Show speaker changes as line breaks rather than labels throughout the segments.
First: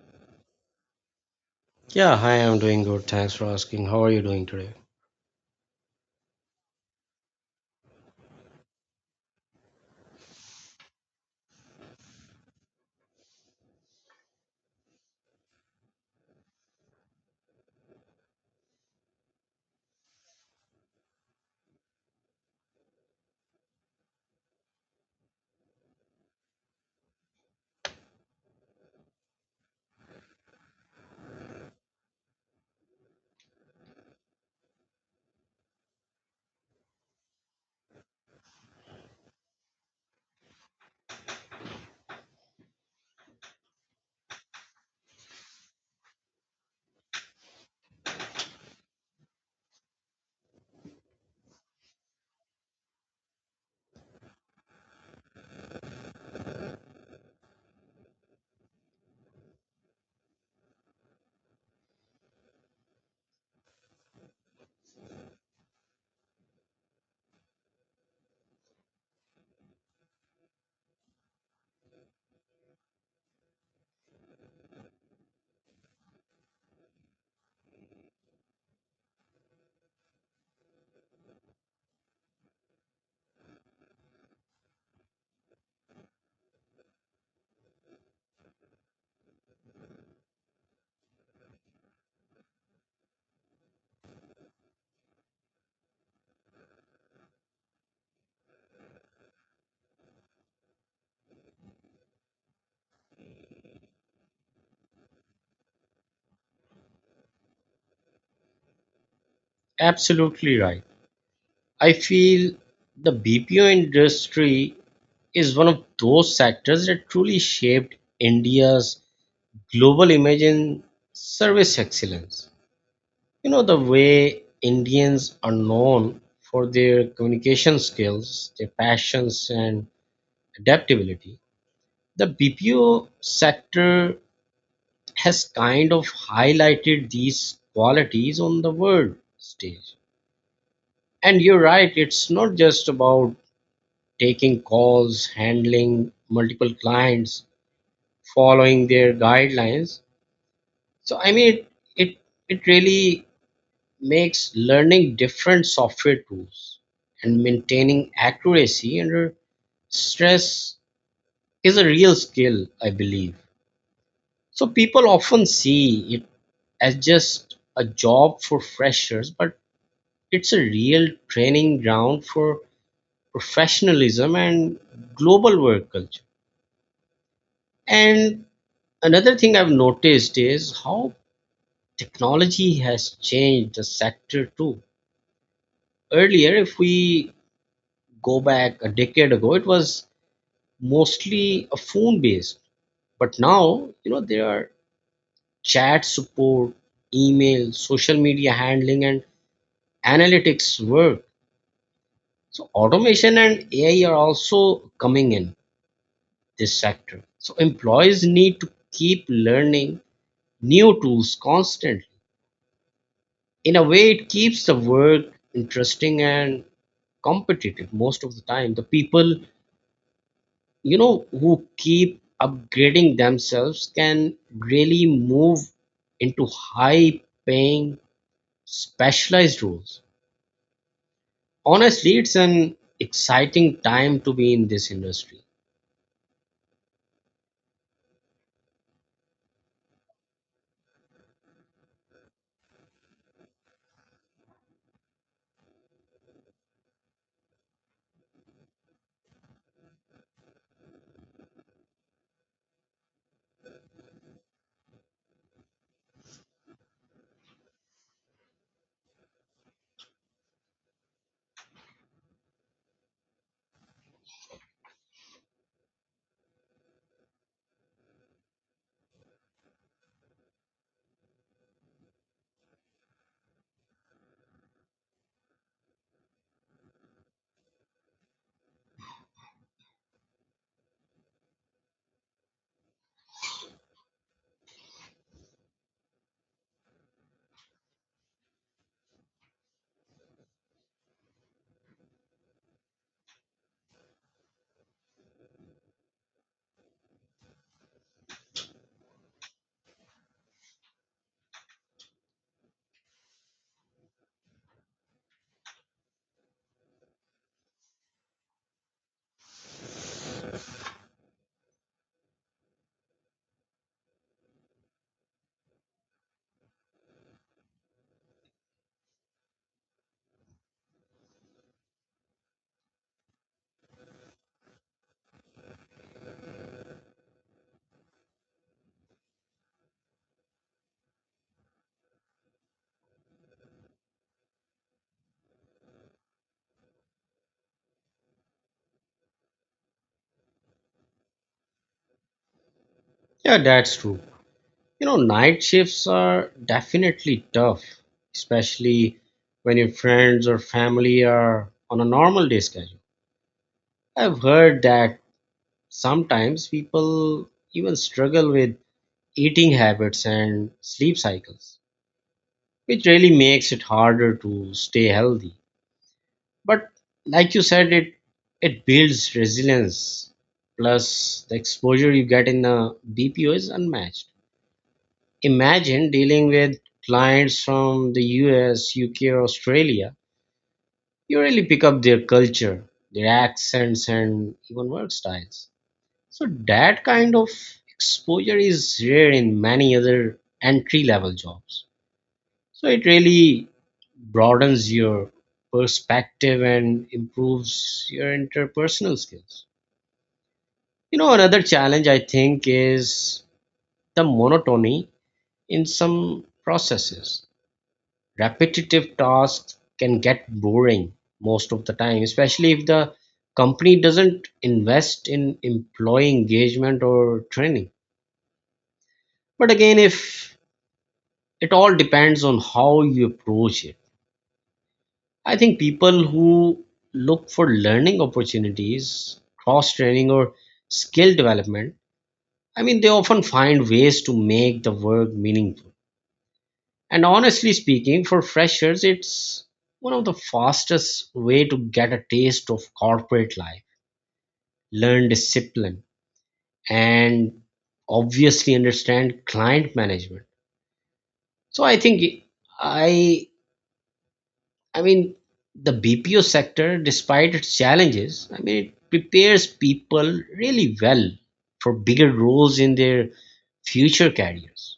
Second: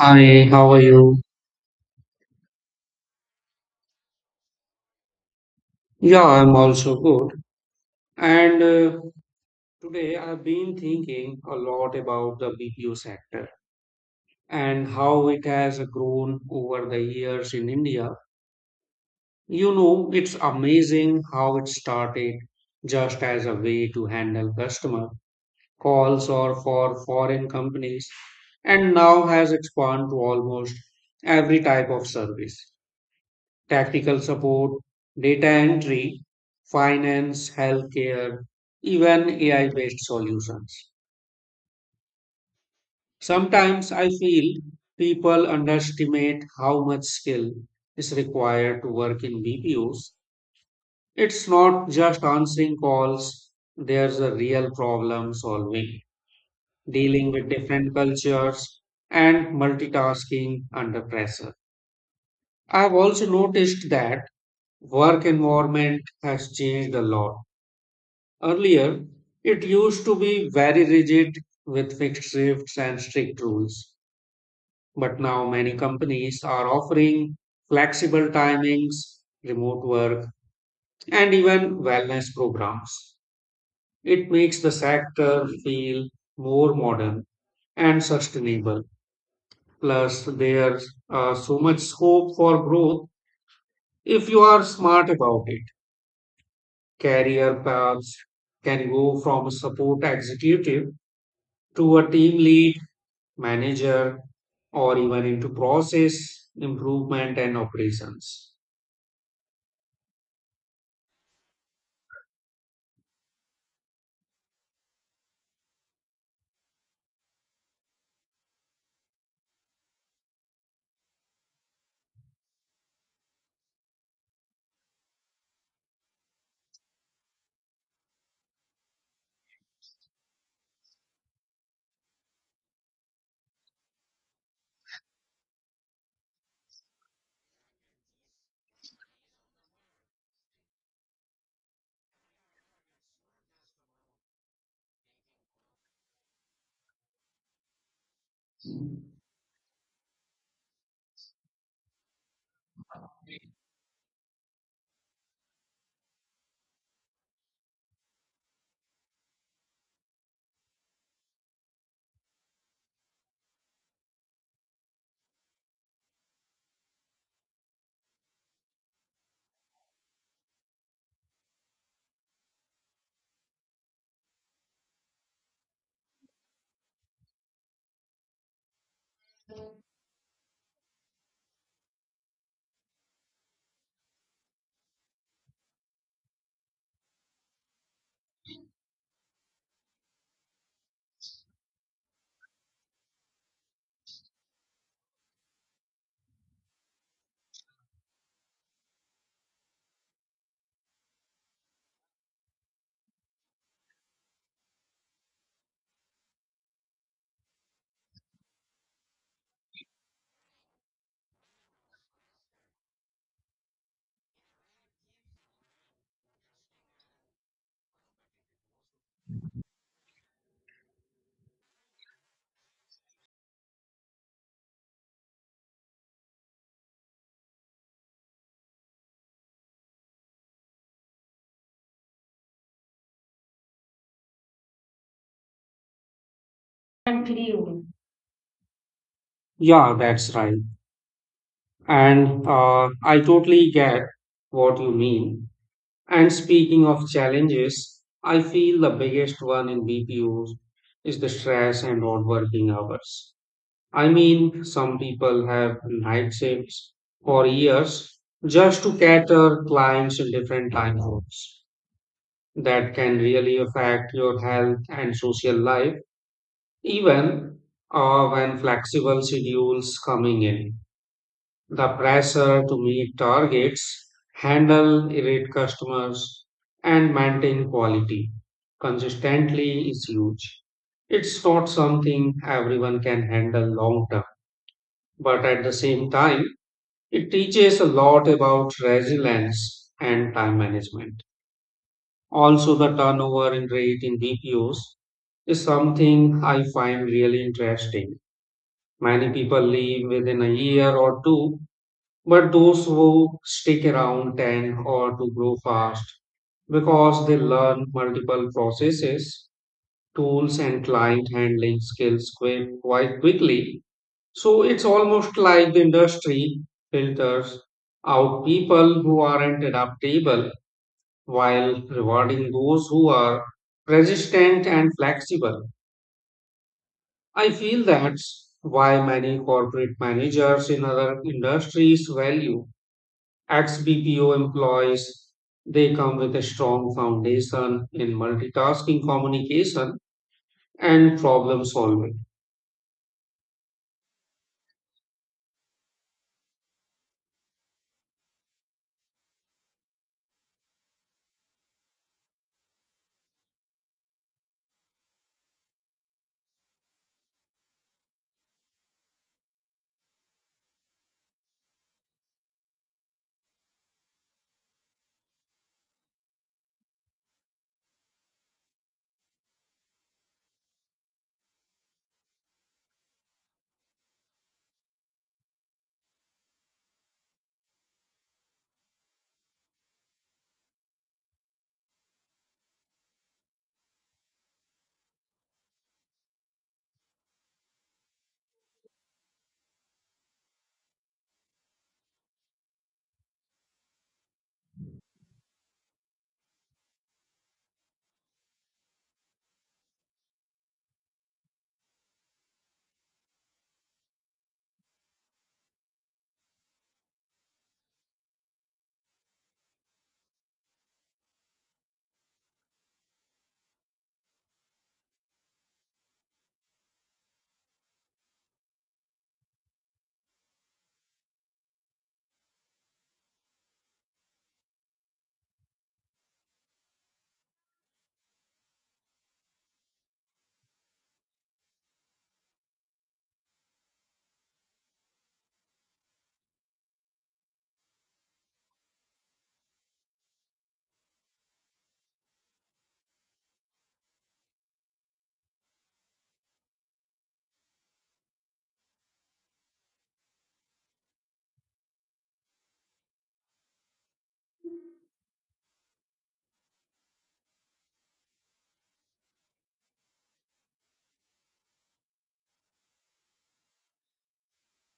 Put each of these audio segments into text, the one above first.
Hi, how are you?
Yeah, hi, I'm doing good. Thanks for asking. How are you doing today?
Yeah, I'm also good. And Today I've been thinking a lot about the BPO sector and how it has grown over the years in India. You know, it's amazing how it started just as a way to handle customer calls or for foreign companies and now has expanded to almost every type of service. Tactical support, data entry, finance, healthcare, even AI based solutions. Sometimes I feel people underestimate how much skill is required to work in BPOs. It's not just answering calls, there's a real problem solving, dealing with different cultures, and multitasking under pressure. I've also noticed that work environment has changed a lot. Earlier, it used to be very rigid with fixed shifts and strict rules, but now many companies are offering flexible timings, remote work, and even wellness programs. It makes the sector feel more modern and sustainable. Plus, there's so much scope for growth if you are smart about it. Career paths can go from a support executive to a team lead manager, or even into process improvement and operations.
Absolutely right. I feel the BPO industry is one of those sectors that truly shaped India's global image in service excellence. You know, the way Indians are known for their communication skills, their passions, and adaptability, the BPO sector has kind of highlighted these qualities on the world stage. And you're right, it's not just about taking calls, handling multiple clients, following their guidelines. So I mean it it, it really makes learning different software tools and maintaining accuracy under stress is a real skill, I believe. So people often see it as just a job for freshers, but it's a real training ground for professionalism and global work culture. And another thing I've noticed is how technology has changed the sector too. Earlier, if we go back a decade ago, it was mostly a phone based. But now, you know, there are chat support, email, social media handling, and analytics work. So, automation and AI are also coming in this sector. So, employees need to keep learning new tools constantly. In a way, it keeps the work interesting and competitive most of the time. The people, you know, who keep upgrading themselves can really move into high paying specialized roles. Honestly, it's an exciting time to be in this industry.
Unbelievable. Yeah, that's right. And I totally get what you mean. And speaking of challenges, I feel the biggest one in BPOs is the stress and odd working hours. I mean, some people have night shifts for years just to cater clients in different time zones. That can really affect your health and social life, even when flexible schedules coming in. The pressure to meet targets, handle irate customers, and maintain quality consistently is huge. It's not something everyone can handle long term, but at the same time, it teaches a lot about resilience and time management. Also, the turnover in rate in BPOs is something I find really interesting. Many people leave within a year or two, but those who stick around tend or to grow fast because they learn multiple processes, tools, and client handling skills quite quickly. So it's almost like the industry filters out people who aren't adaptable while rewarding those who are resistant and flexible. I feel that's why many corporate managers in other industries value ex BPO employees. They come with a strong foundation in multitasking communication and problem solving.
Yeah, that's true. You know, night shifts are definitely tough, especially when your friends or family are on a normal day schedule. I've heard that sometimes people even struggle with eating habits and sleep cycles, which really makes it harder to stay healthy. But like you said, it builds resilience. Plus, the exposure you get in a BPO is unmatched. Imagine dealing with clients from the US, UK, or Australia. You really pick up their culture, their accents, and even work styles. So, that kind of exposure is rare in many other entry level jobs. So, it really broadens your perspective and improves your interpersonal skills. You know, another challenge I think is the monotony in some processes. Repetitive tasks can get boring most of the time, especially if the company doesn't invest in employee engagement or training. But again, if it all depends on how you approach it. I think people who look for learning opportunities, cross training, or skill development, I mean, they often find ways to make the work meaningful. And honestly speaking, for freshers, it's one of the fastest way to get a taste of corporate life, learn discipline, and obviously understand client management. So I think I I mean the BPO sector, despite its challenges, I mean it prepares people really well for bigger roles in their future careers.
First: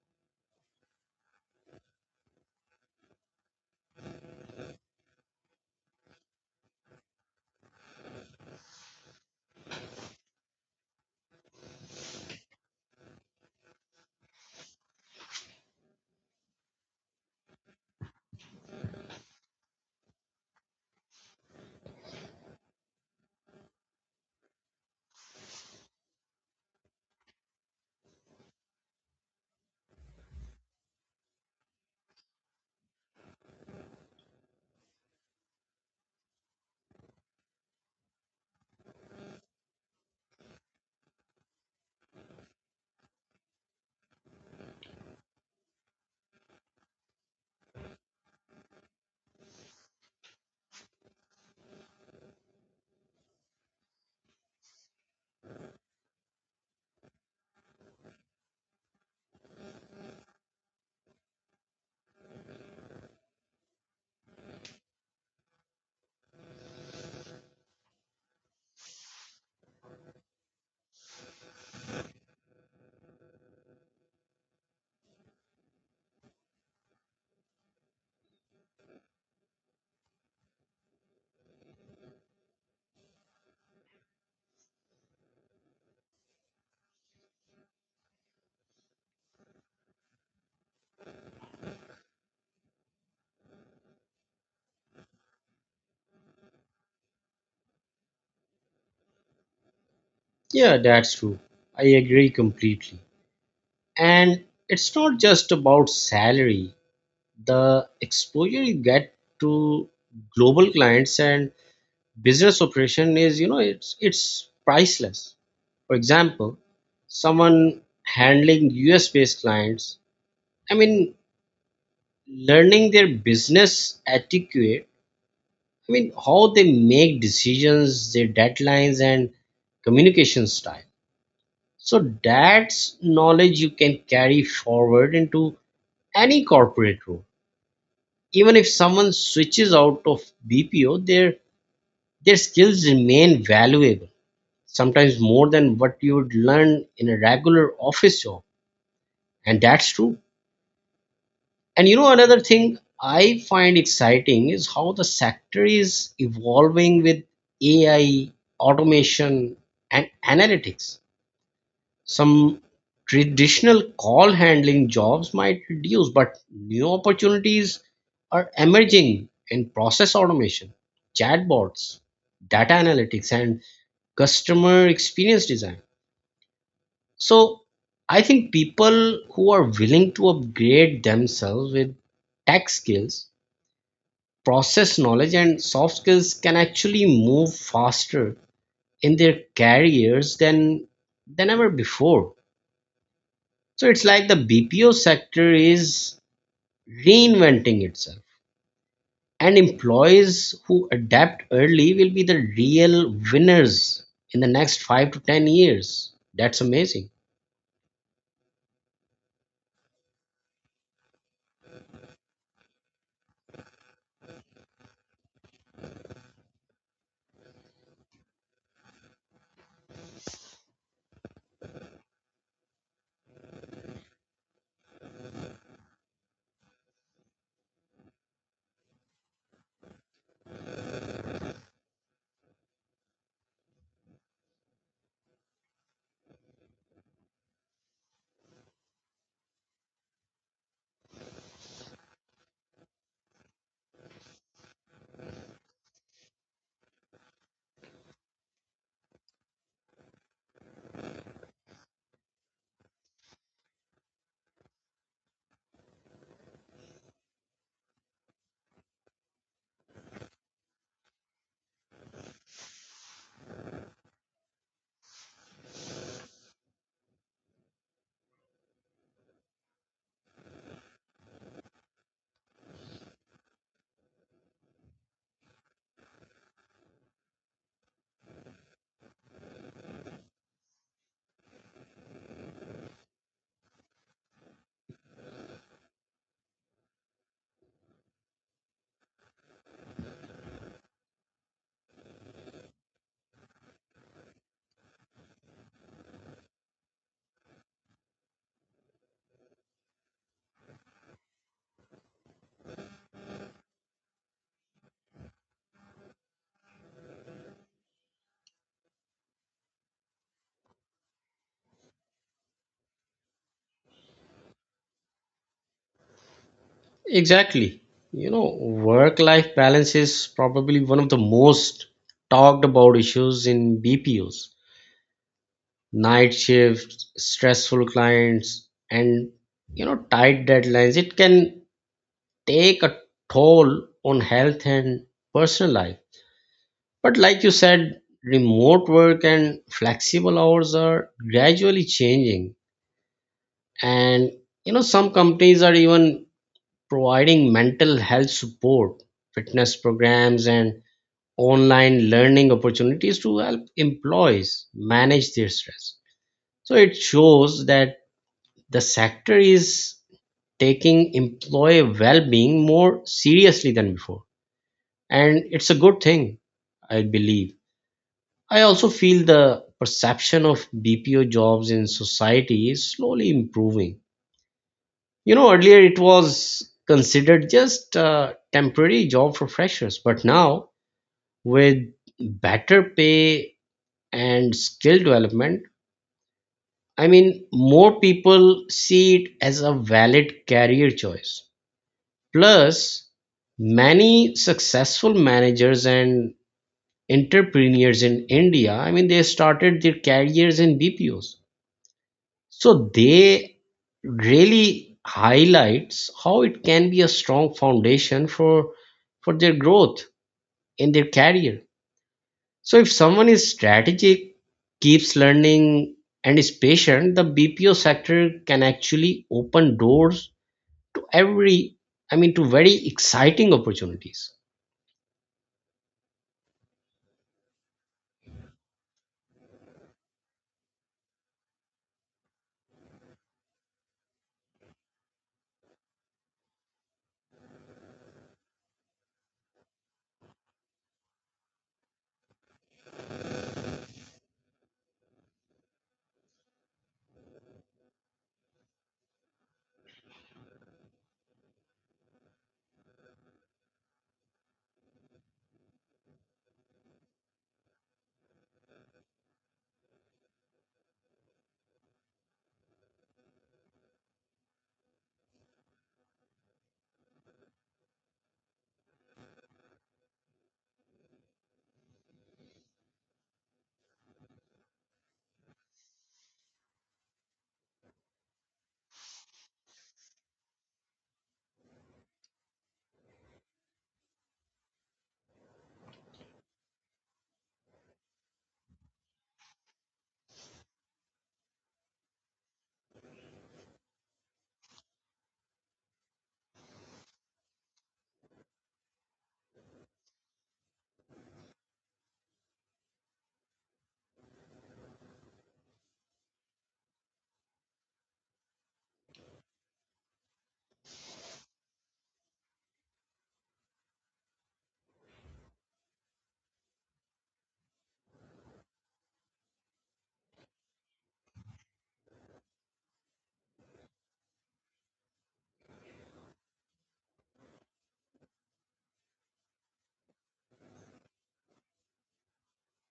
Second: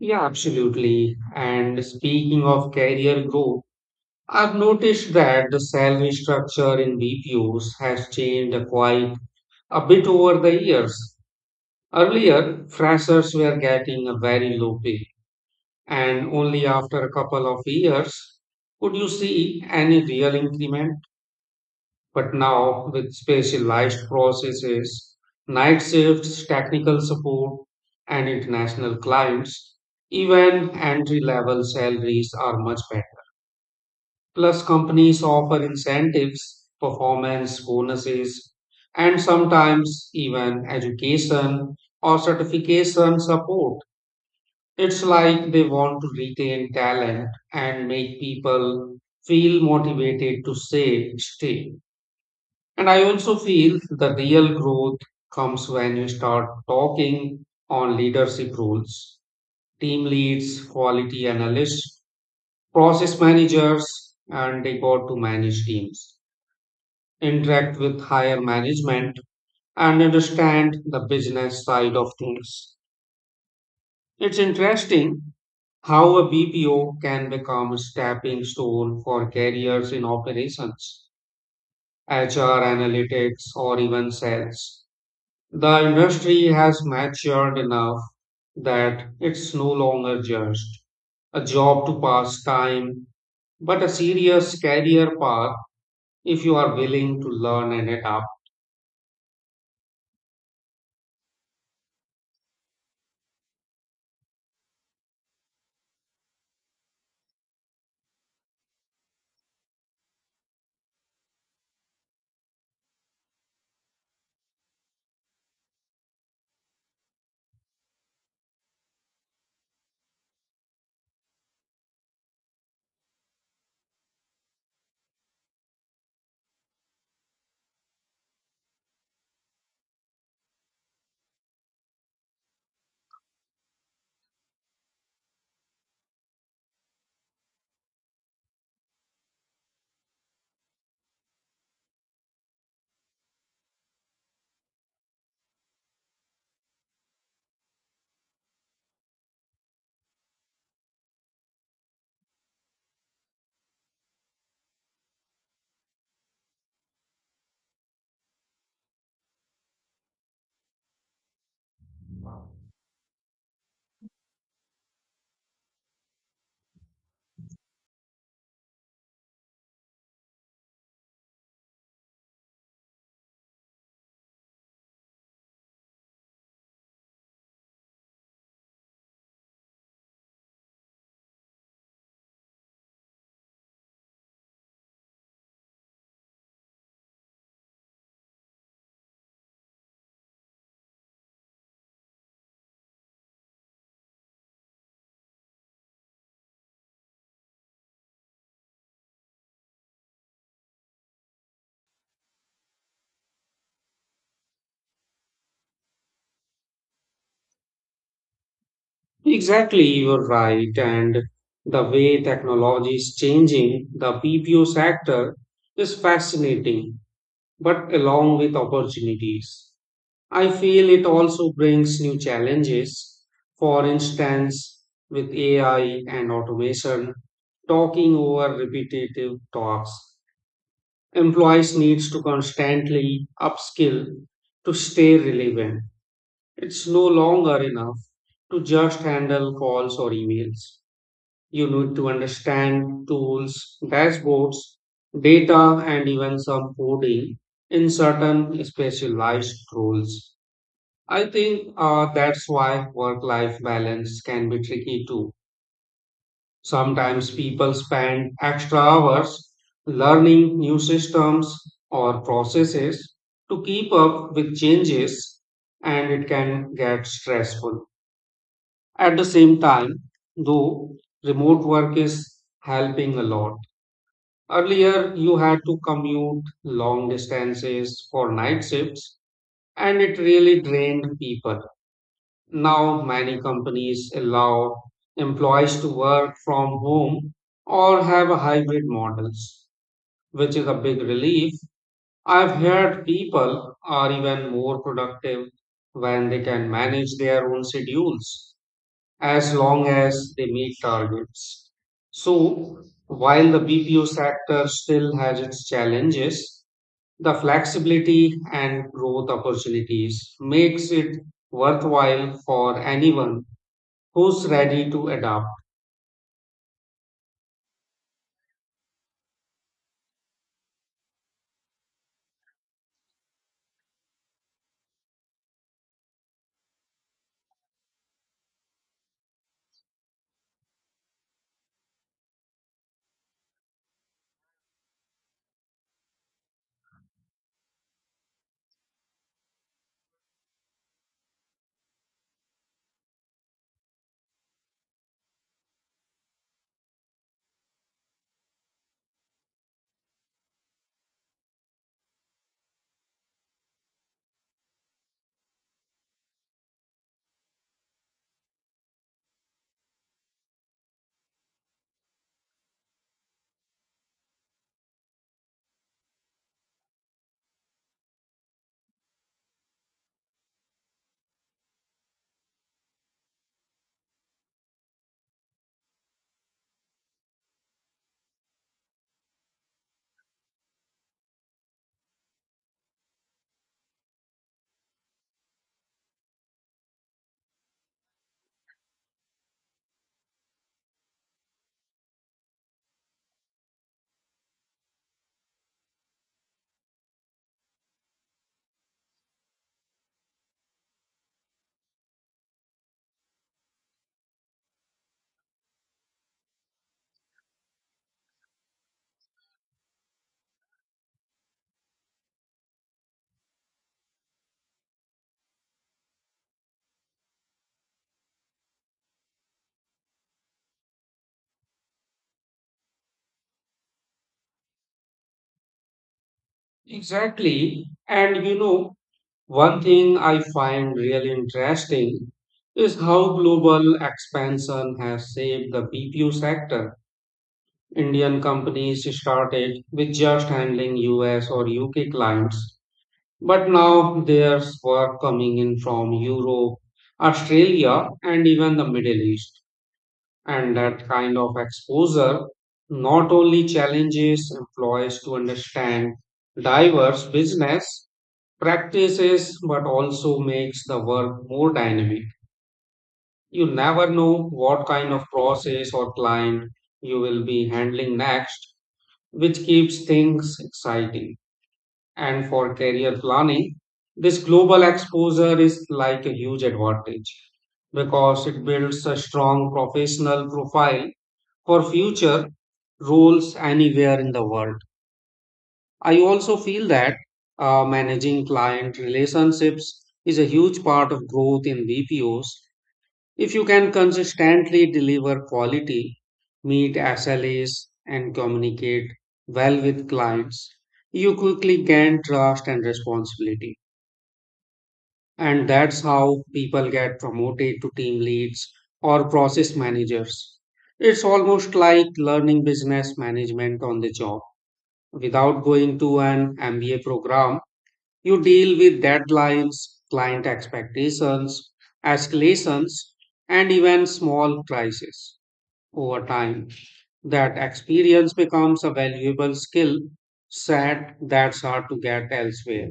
Yeah, absolutely. And speaking of career growth, I've noticed that the salary structure in BPOs has changed quite a bit over the years. Earlier, freshers were getting a very low pay and only after a couple of years could you see any real increment. But now, with specialized processes, night shifts, technical support, and international clients, even entry level salaries are much better. Plus, companies offer incentives, performance bonuses, and sometimes even education or certification support. It's like they want to retain talent and make people feel motivated to say, stay. And I also feel the real growth comes when you start talking on leadership roles, team leads, quality analysts, process managers, and they got to manage teams, interact with higher management, and understand the business side of things. It's interesting how a BPO can become a stepping stone for careers in operations, HR analytics, or even sales. The industry has matured enough that it's no longer just a job to pass time, but a serious career path if you are willing to learn and adapt.
Yeah, that's true. I agree completely. And it's not just about salary, the exposure you get to global clients and business operation is, you know, it's priceless. For example, someone handling us based clients, I mean, learning their business etiquette, I mean how they make decisions, their deadlines and communication style. So that's knowledge you can carry forward into any corporate role even if someone switches out of BPO, their skills remain valuable, sometimes more than what you would learn in a regular office job. And that's true. And you know, another thing I find exciting is how the sector is evolving with AI, automation, and analytics. Some traditional call handling jobs might reduce, but new opportunities are emerging in process automation, chatbots, data analytics, and customer experience design. So, I think people who are willing to upgrade themselves with tech skills, process knowledge, and soft skills can actually move faster in their careers than ever before. So it's like the BPO sector is reinventing itself, and employees who adapt early will be the real winners in the next five to 10 years. That's amazing.
Exactly, you're right. And the way technology is changing the BPO sector is fascinating. But along with opportunities, I feel it also brings new challenges. For instance, with AI and automation, talking over repetitive tasks, employees needs to constantly upskill to stay relevant. It's no longer enough to just handle calls or emails. You need to understand tools, dashboards, data, and even some coding in certain specialized roles. I think that's why work life balance can be tricky too. Sometimes people spend extra hours learning new systems or processes to keep up with changes, and it can get stressful. At the same time, though, remote work is helping a lot. Earlier, you had to commute long distances for night shifts, and it really drained people. Now, many companies allow employees to work from home or have a hybrid models, which is a big relief. I've heard people are even more productive when they can manage their own schedules as long as they meet targets. So, while the BPO sector still has its challenges, the flexibility and growth opportunities makes it worthwhile for anyone who's ready to adapt.
Exactly. You know, work life balance is probably one of the most talked about issues in BPOs. Night shifts, stressful clients, and you know, tight deadlines. It can take a toll on health and personal life. But like you said, remote work and flexible hours are gradually changing. And you know, some companies are even providing mental health support, fitness programs, and online learning opportunities to help employees manage their stress. So it shows that the sector is taking employee well being more seriously than before. And it's a good thing, I believe. I also feel the perception of BPO jobs in society is slowly improving. You know, earlier it was considered just a temporary job for freshers, but now with better pay and skill development, I mean, more people see it as a valid career choice. Plus, many successful managers and entrepreneurs in India, I mean, they started their careers in BPOs. So they really highlights how it can be a strong foundation for their growth in their career. So if someone is strategic, keeps learning and is patient, the BPO sector can actually open doors to every I mean to very exciting opportunities.
Exactly. And you know, one thing I find really interesting is how global expansion has shaped the BPO sector. Indian companies started with just handling US or UK clients, but now there's work coming in from Europe, Australia, and even the Middle East. And that kind of exposure not only challenges employees to understand diverse business practices, but also makes the work more dynamic. You never know what kind of process or client you will be handling next, which keeps things exciting. And for career planning, this global exposure is like a huge advantage because it builds a strong professional profile for future roles anywhere in the world. I also feel that managing client relationships is a huge part of growth in BPOs. If you can consistently deliver quality, meet SLAs, and communicate well with clients, you quickly gain trust and responsibility. And that's how people get promoted to team leads or process managers. It's almost like learning business management on the job. Without going to an MBA program, you deal with deadlines, client expectations, escalations, and even small crises over time, that experience becomes a valuable skill set that's hard to get elsewhere,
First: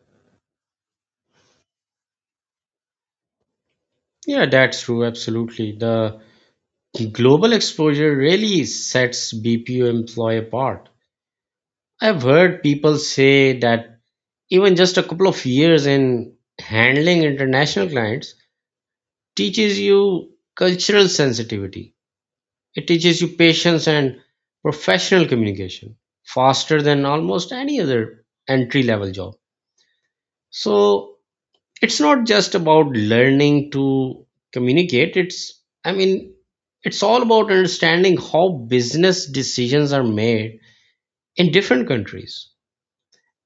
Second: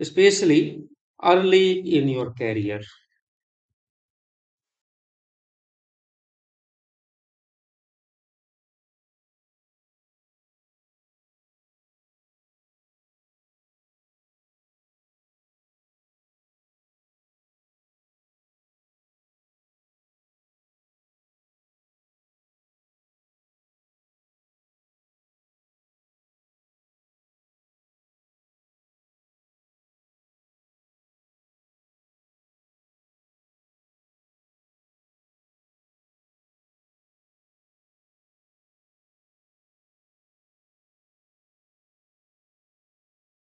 especially early in your career.
Yeah, that's true. Absolutely. The global exposure really sets BPO employee apart. I've heard people say that even just a couple of years in handling international clients teaches you cultural sensitivity. It teaches you patience and professional communication faster than almost any other entry level job. So it's not just about learning to communicate, it's, I mean, it's all about understanding how business decisions are made in different countries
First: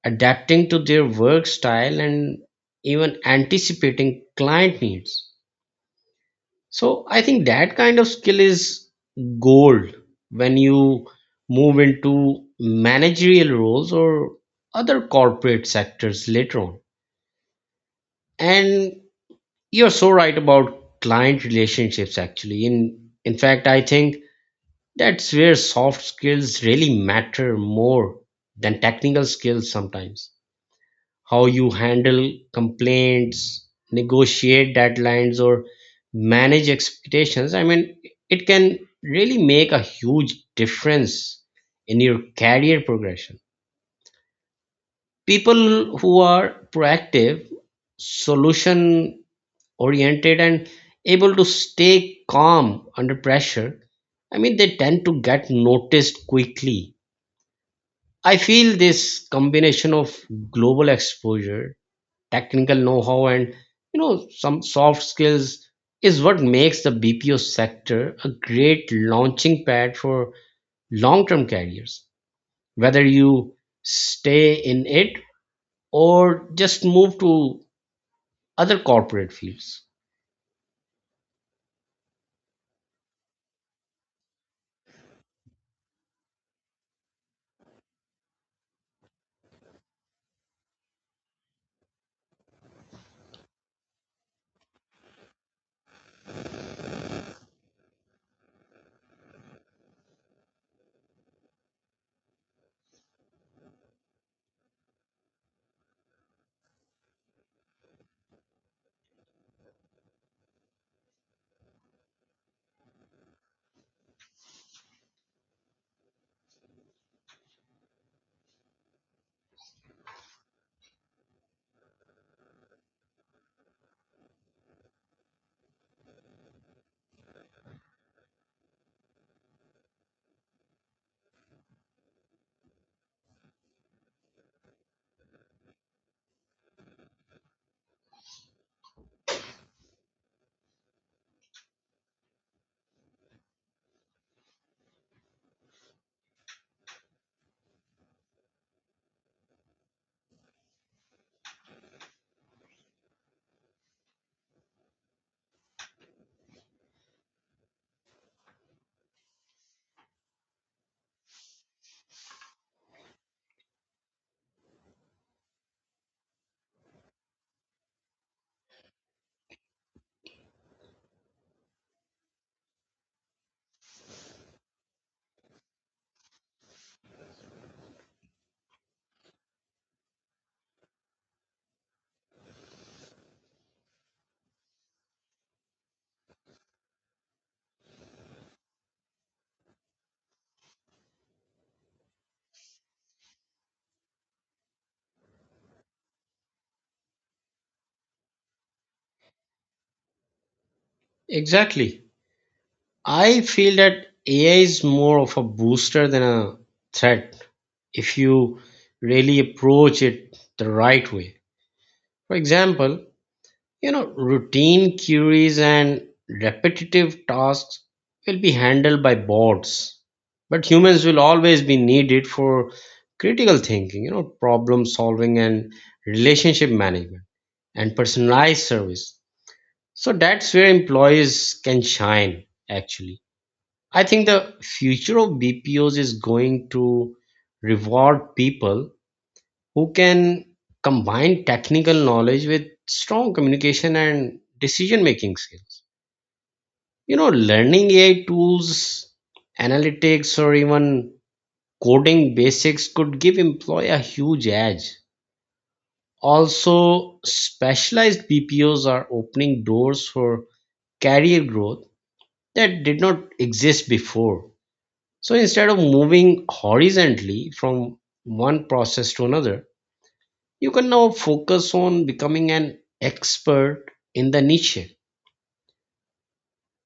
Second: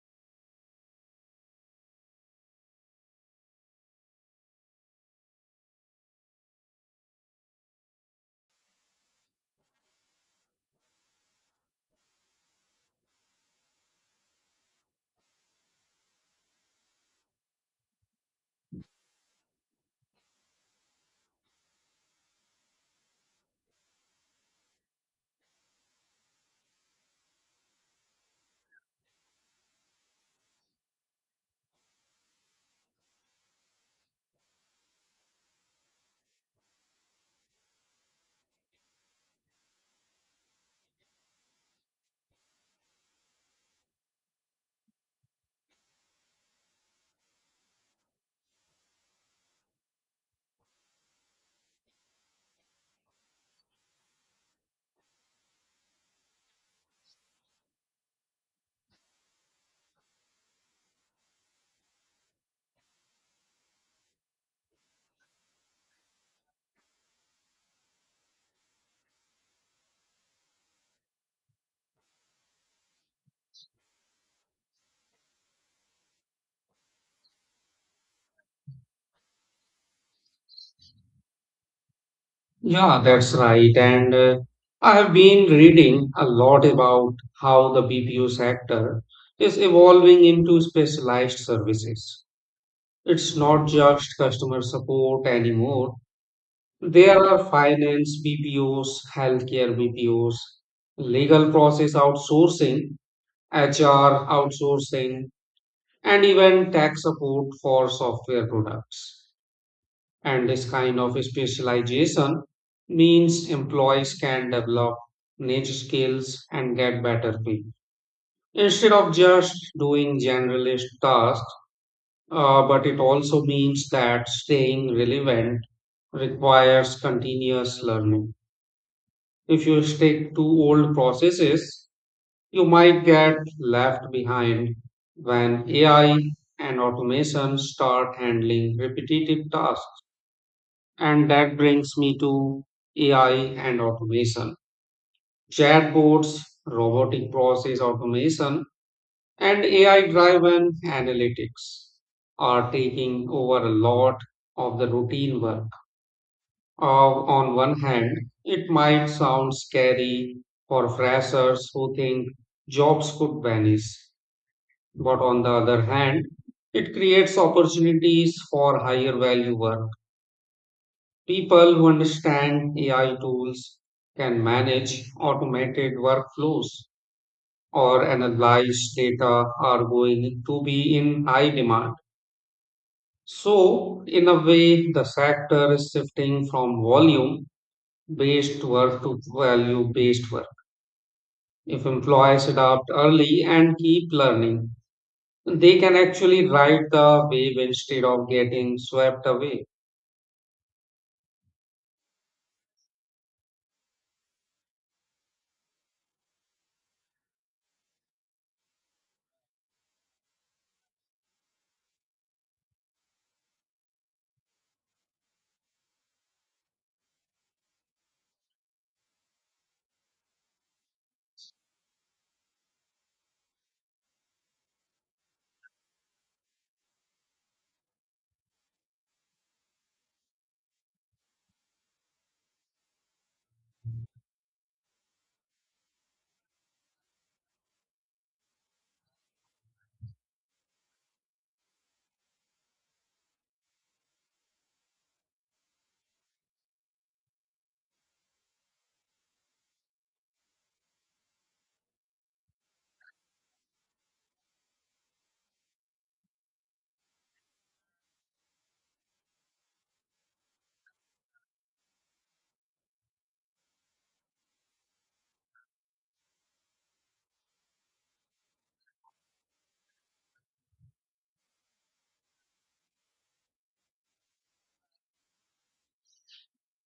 adapting to their work style and even anticipating client needs. So I think that kind of skill is gold when you move into managerial roles or other corporate sectors later on. And you're so right about client relationships actually. In fact, I think that's where soft skills really matter more than technical skills sometimes. How you handle complaints, negotiate deadlines, or manage expectations. I mean, it can really make a huge difference in your career progression. People who are proactive, solution oriented, and able to stay calm under pressure, I mean, they tend to get noticed quickly. I feel this combination of global exposure, technical know-how and you know some soft skills is what makes the BPO sector a great launching pad for long-term careers. Whether you stay in it or just move to other corporate fields.
Yeah, that's right. And I have been reading a lot about how the BPO sector is evolving into specialized services. It's not just customer support anymore. There are finance BPOs, healthcare BPOs, legal process outsourcing, HR, outsourcing, and even tech support for software products. And this kind of specialization means employees can develop niche skills and get better pay instead of just doing generalist tasks. But it also means that staying relevant requires continuous learning. If you stick to old processes, you might get left behind when AI and automation start handling repetitive tasks. And that brings me to AI and automation. Chatbots, robotic process automation, and AI driven analytics are taking over a lot of the routine work. Uh, on one hand, it might sound scary for freshers who think jobs could vanish. But on the other hand, it creates opportunities for higher value work. People who understand AI tools can manage automated workflows or analyze data are going to be in high demand. So, in a way, the sector is shifting from volume based work to value based work. If employees adopt early and keep learning, they can actually ride the wave instead of getting swept away.
Exactly. I feel that AI is more of a booster than a threat if you really approach it the right way. For example, you know, routine queries and repetitive tasks will be handled by bots, but humans will always be needed for critical thinking, you know, problem solving and relationship management and personalized service. So that's where employees can shine, actually. I think the future of BPOs is going to reward people who can combine technical knowledge with strong communication and decision making skills. You know, learning AI tools, analytics, or even coding basics could give employee a huge edge. Also, specialized BPOs are opening doors for career growth that did not exist before. So instead of moving horizontally from one process to another, you can now focus on becoming an expert in the niche,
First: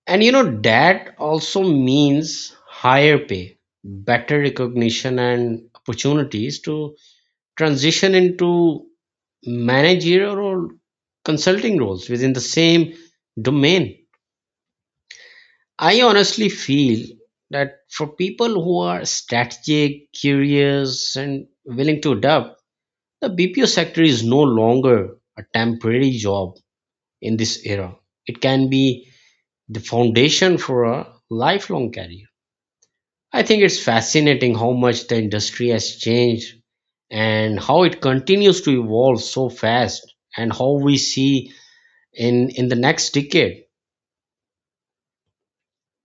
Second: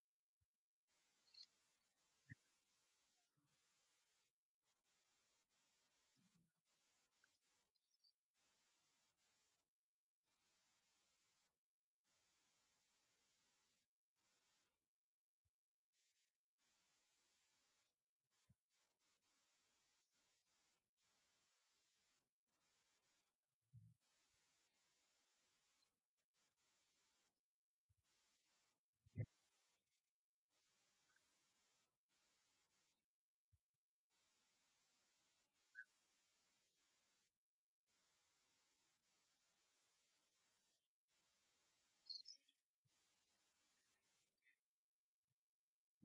and you know that also means higher pay, better recognition and opportunities to transition into managerial or consulting roles within the same domain. I honestly feel that for people who are strategic, curious and willing to adapt, the BPO sector is no longer a temporary job in this era. It can be the foundation for a lifelong career. I think it's fascinating how much the industry has changed and how it continues to evolve so fast and how we see in the next decade.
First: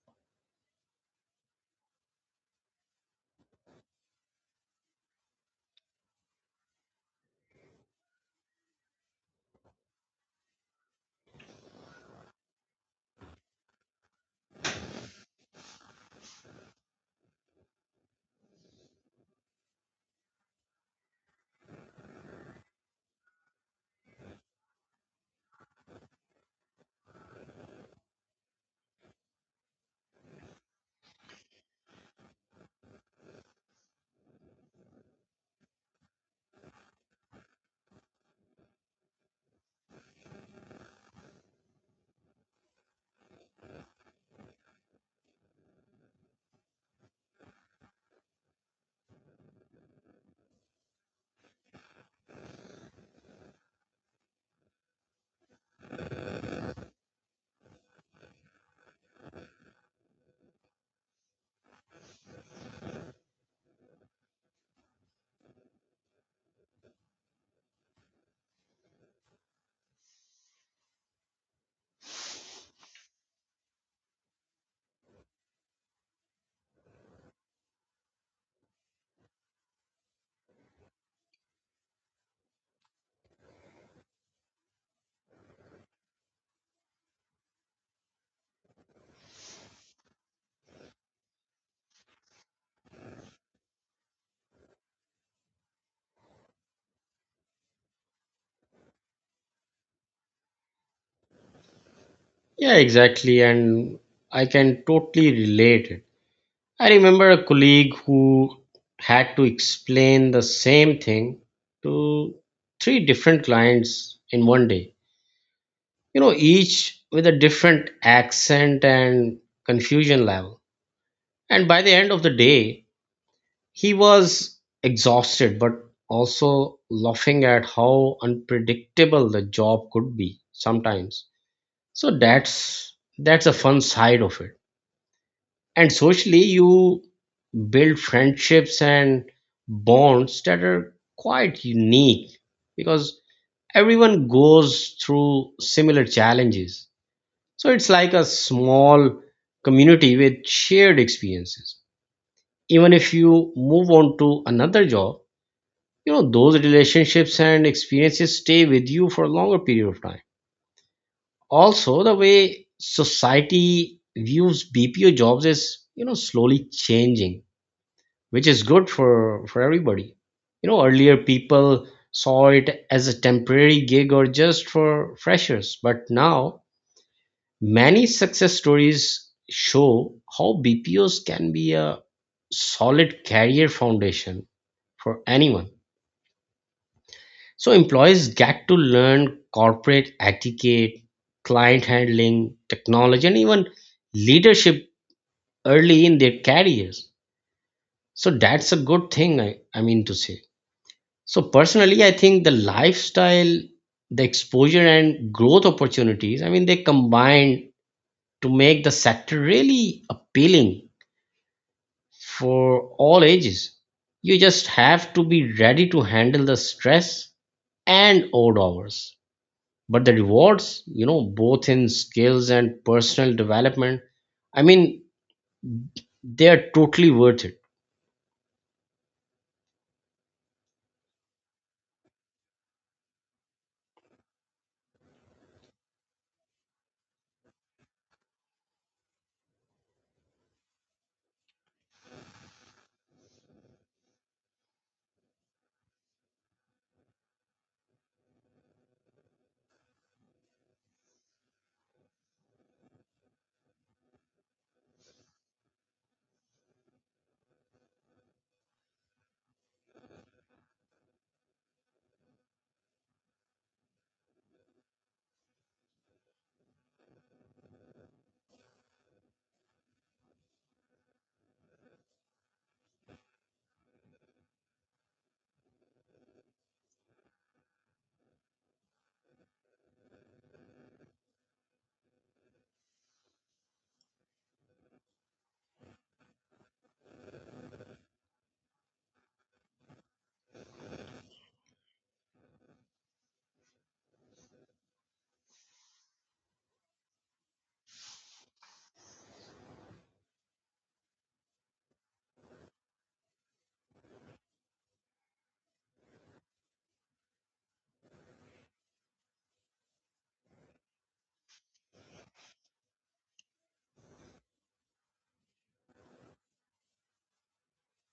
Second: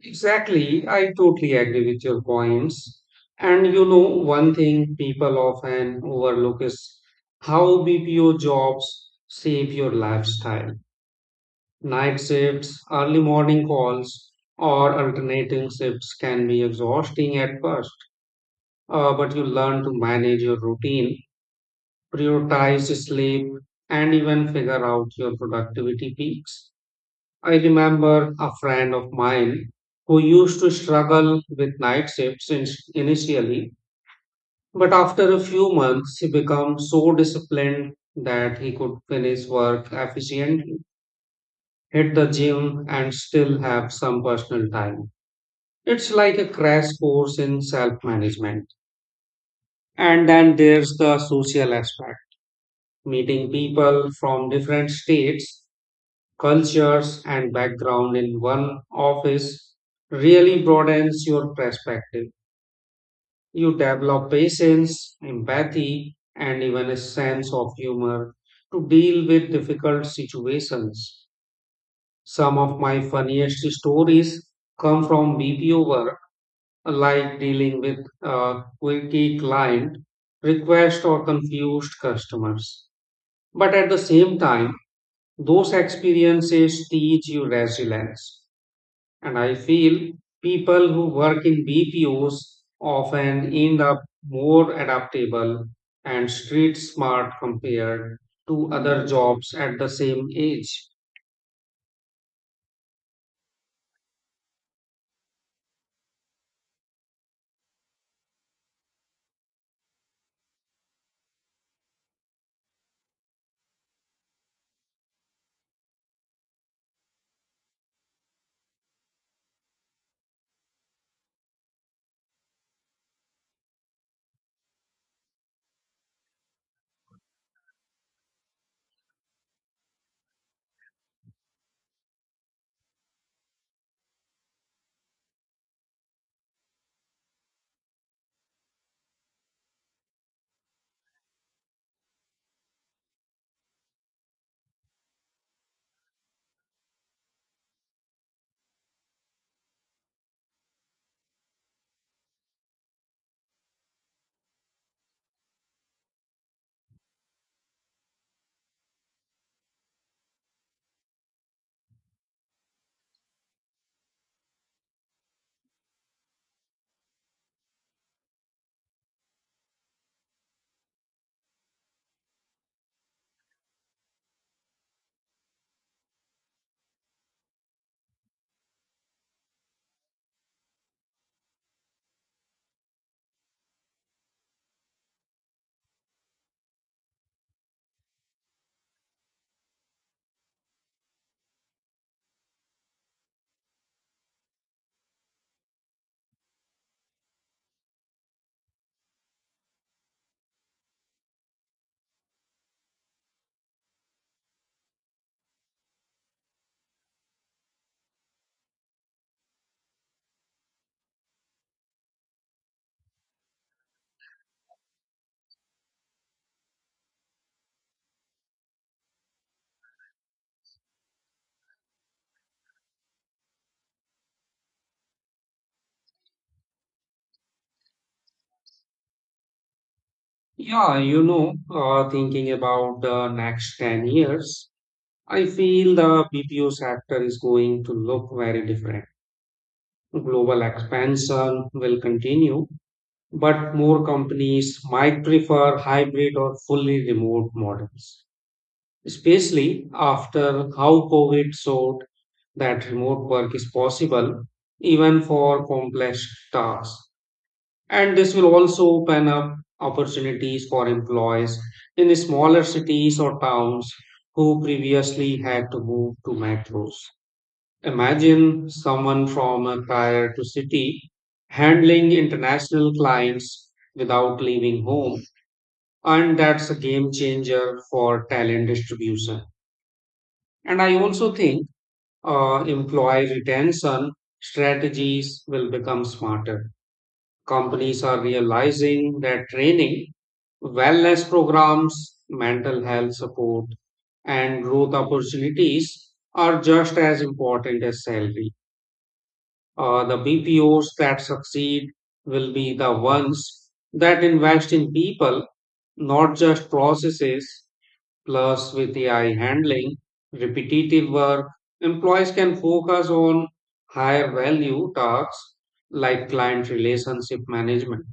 Exactly, I totally agree with your points. And you know, one thing people often overlook is how BPO jobs shape your lifestyle. Night shifts, early morning calls, or alternating shifts can be exhausting at first, but you learn to manage your routine, prioritize sleep, and even figure out your productivity peaks. I remember a friend of mine who used to struggle with night shifts initially, but after a few months, he became so disciplined that he could finish work efficiently, hit the gym, and still have some personal time. It's like a crash course in self management. And then there's the social aspect, meeting people from different states cultures, and background in one office really broadens your perspective. You develop patience, empathy, and even a sense of humor to deal with difficult situations. Some of my funniest stories come from BPO work, like dealing with a quirky client, request, or confused customers. But at the same time, those experiences teach you resilience. And I feel people who work in BPOs often end up more adaptable and street smart compared to other jobs at the same age.
Yeah, exactly, and I can totally relate it. I remember a colleague who had to explain the same thing to three different clients in one day, you know, each with a different accent and confusion level, and by the end of the day he was exhausted but also laughing at how unpredictable the job could be sometimes. So that's a fun side of it. And socially you build friendships and bonds that are quite unique because everyone goes through similar challenges. So it's like a small community with shared experiences. Even if you move on to another job, you know, those relationships and experiences stay with you for a longer period of time. Also, the way society views BPO jobs is, you know, slowly changing, which is good for everybody. You know, earlier people saw it as a temporary gig or just for freshers, but now many success stories show how BPOs can be a solid career foundation for anyone. So employees get to learn corporate etiquette, client handling, technology, and even leadership early in their careers. So that's a good thing, I mean to say. So personally, I think the lifestyle, the exposure and growth opportunities, I mean, they combine to make the sector really appealing for all ages. You just have to be ready to handle the stress and odd hours. But the rewards, you know, both in skills and personal development, I mean, they are totally worth it.
Yeah, you know, thinking about the next 10 years, I feel the BPO sector is going to look very different. Global expansion will continue, but more companies might prefer hybrid or fully remote models especially after how COVID showed that remote work is possible even for complex tasks. And this will also open up opportunities for employees in smaller cities or towns who previously had to move to metros. Imagine someone from a tier to city handling international clients without leaving home, and that's a game changer for talent distribution. And I also think employee retention strategies will become smarter. Companies are realizing that training, wellness programs, mental health support, and growth opportunities are just as important as salary. The BPOs that succeed will be the ones that invest in people, not just processes. Plus, with AI handling repetitive work, employees can focus on higher value tasks like client relationship management,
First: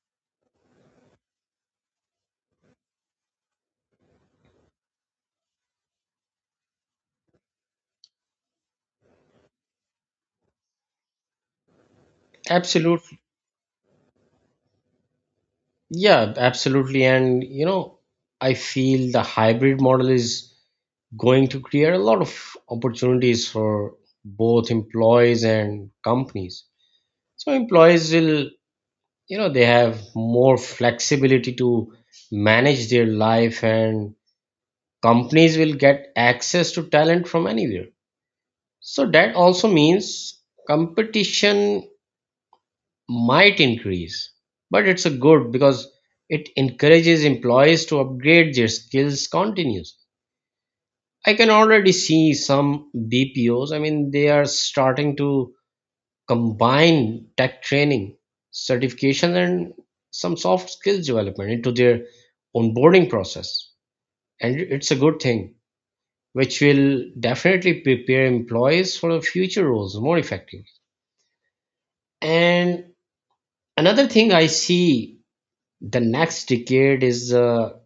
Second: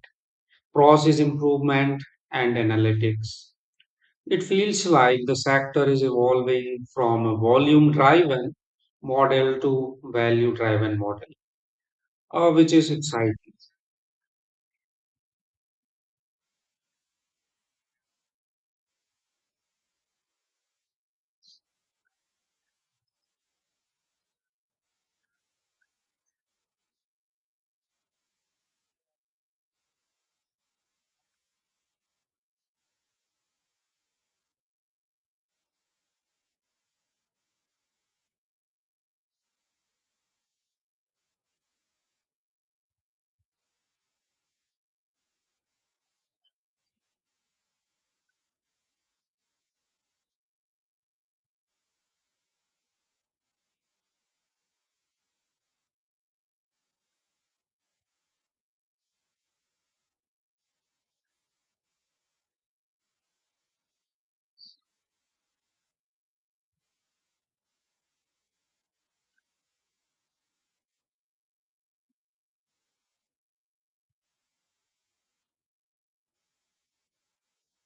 process improvement, and analytics. It feels like the sector is evolving from a volume driven model to value driven model, which is
Absolutely.
exciting.
Yeah, absolutely. And, you know, I feel the hybrid model is going to create a lot of opportunities for both employees and companies. So employees will, you know, they have more flexibility to manage their life and companies will get access to talent from anywhere. So that also means competition might increase, but it's a good because it encourages employees to upgrade their skills continuously. I can already see some BPOs, I mean, they are starting to combine tech training, certification, and some soft skills development into their onboarding process. And it's a good thing, which will definitely prepare employees for the future roles more effectively. And another thing I see the next decade is the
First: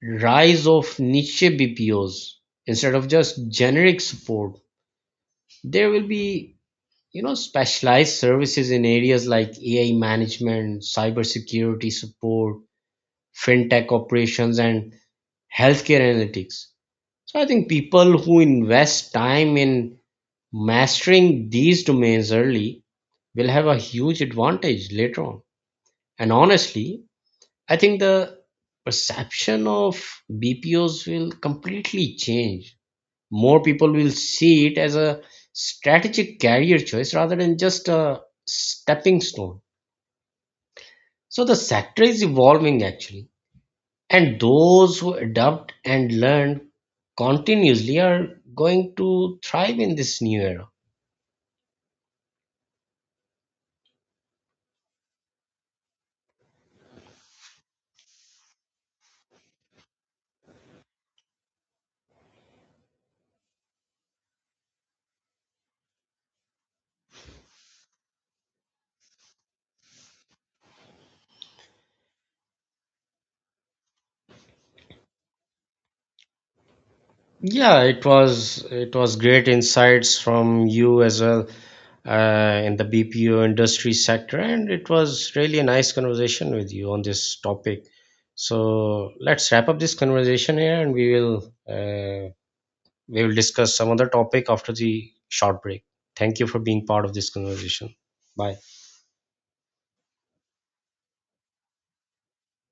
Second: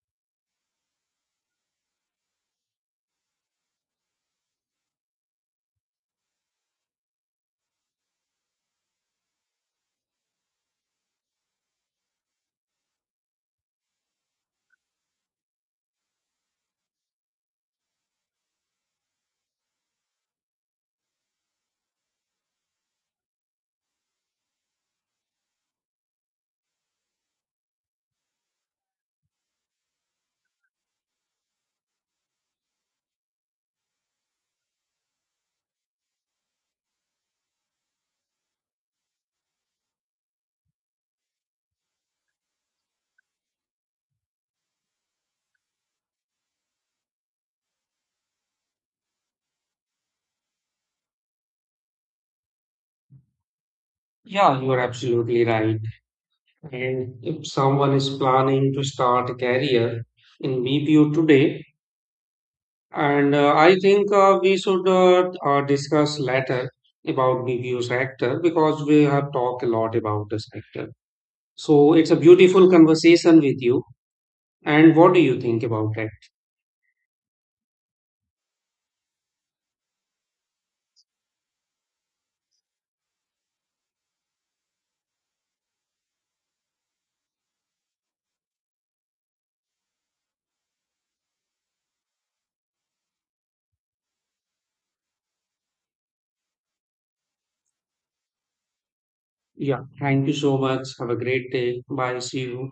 rise of niche BPOs instead of just generic support. There will be, you know, specialized services in areas like AI management, cybersecurity support, fintech operations and healthcare analytics. So I think people who invest time in mastering these domains early will have a huge advantage later on. And honestly, I think the perception of BPOs will completely change. More people will see it as a strategic career choice rather than just a stepping stone. So the sector is evolving actually, and those who adapt and learn continuously are going to thrive in this new era.
Yeah, you are absolutely right. And if someone is planning to start a career in BPO today, And I think we should discuss later about BBU sector because we have talked a lot about the sector. So it's a beautiful conversation with you. And what do you think about it?
Yeah, it was great insights from you as well in the BPO industry sector, and it was really a nice conversation with you on this topic. So let's wrap up this conversation here, and uh, we will discuss some other topic after the short break. Thank you for being part of this conversation. Bye.
Yeah, thank you so much. Have a great day. Bye. See you.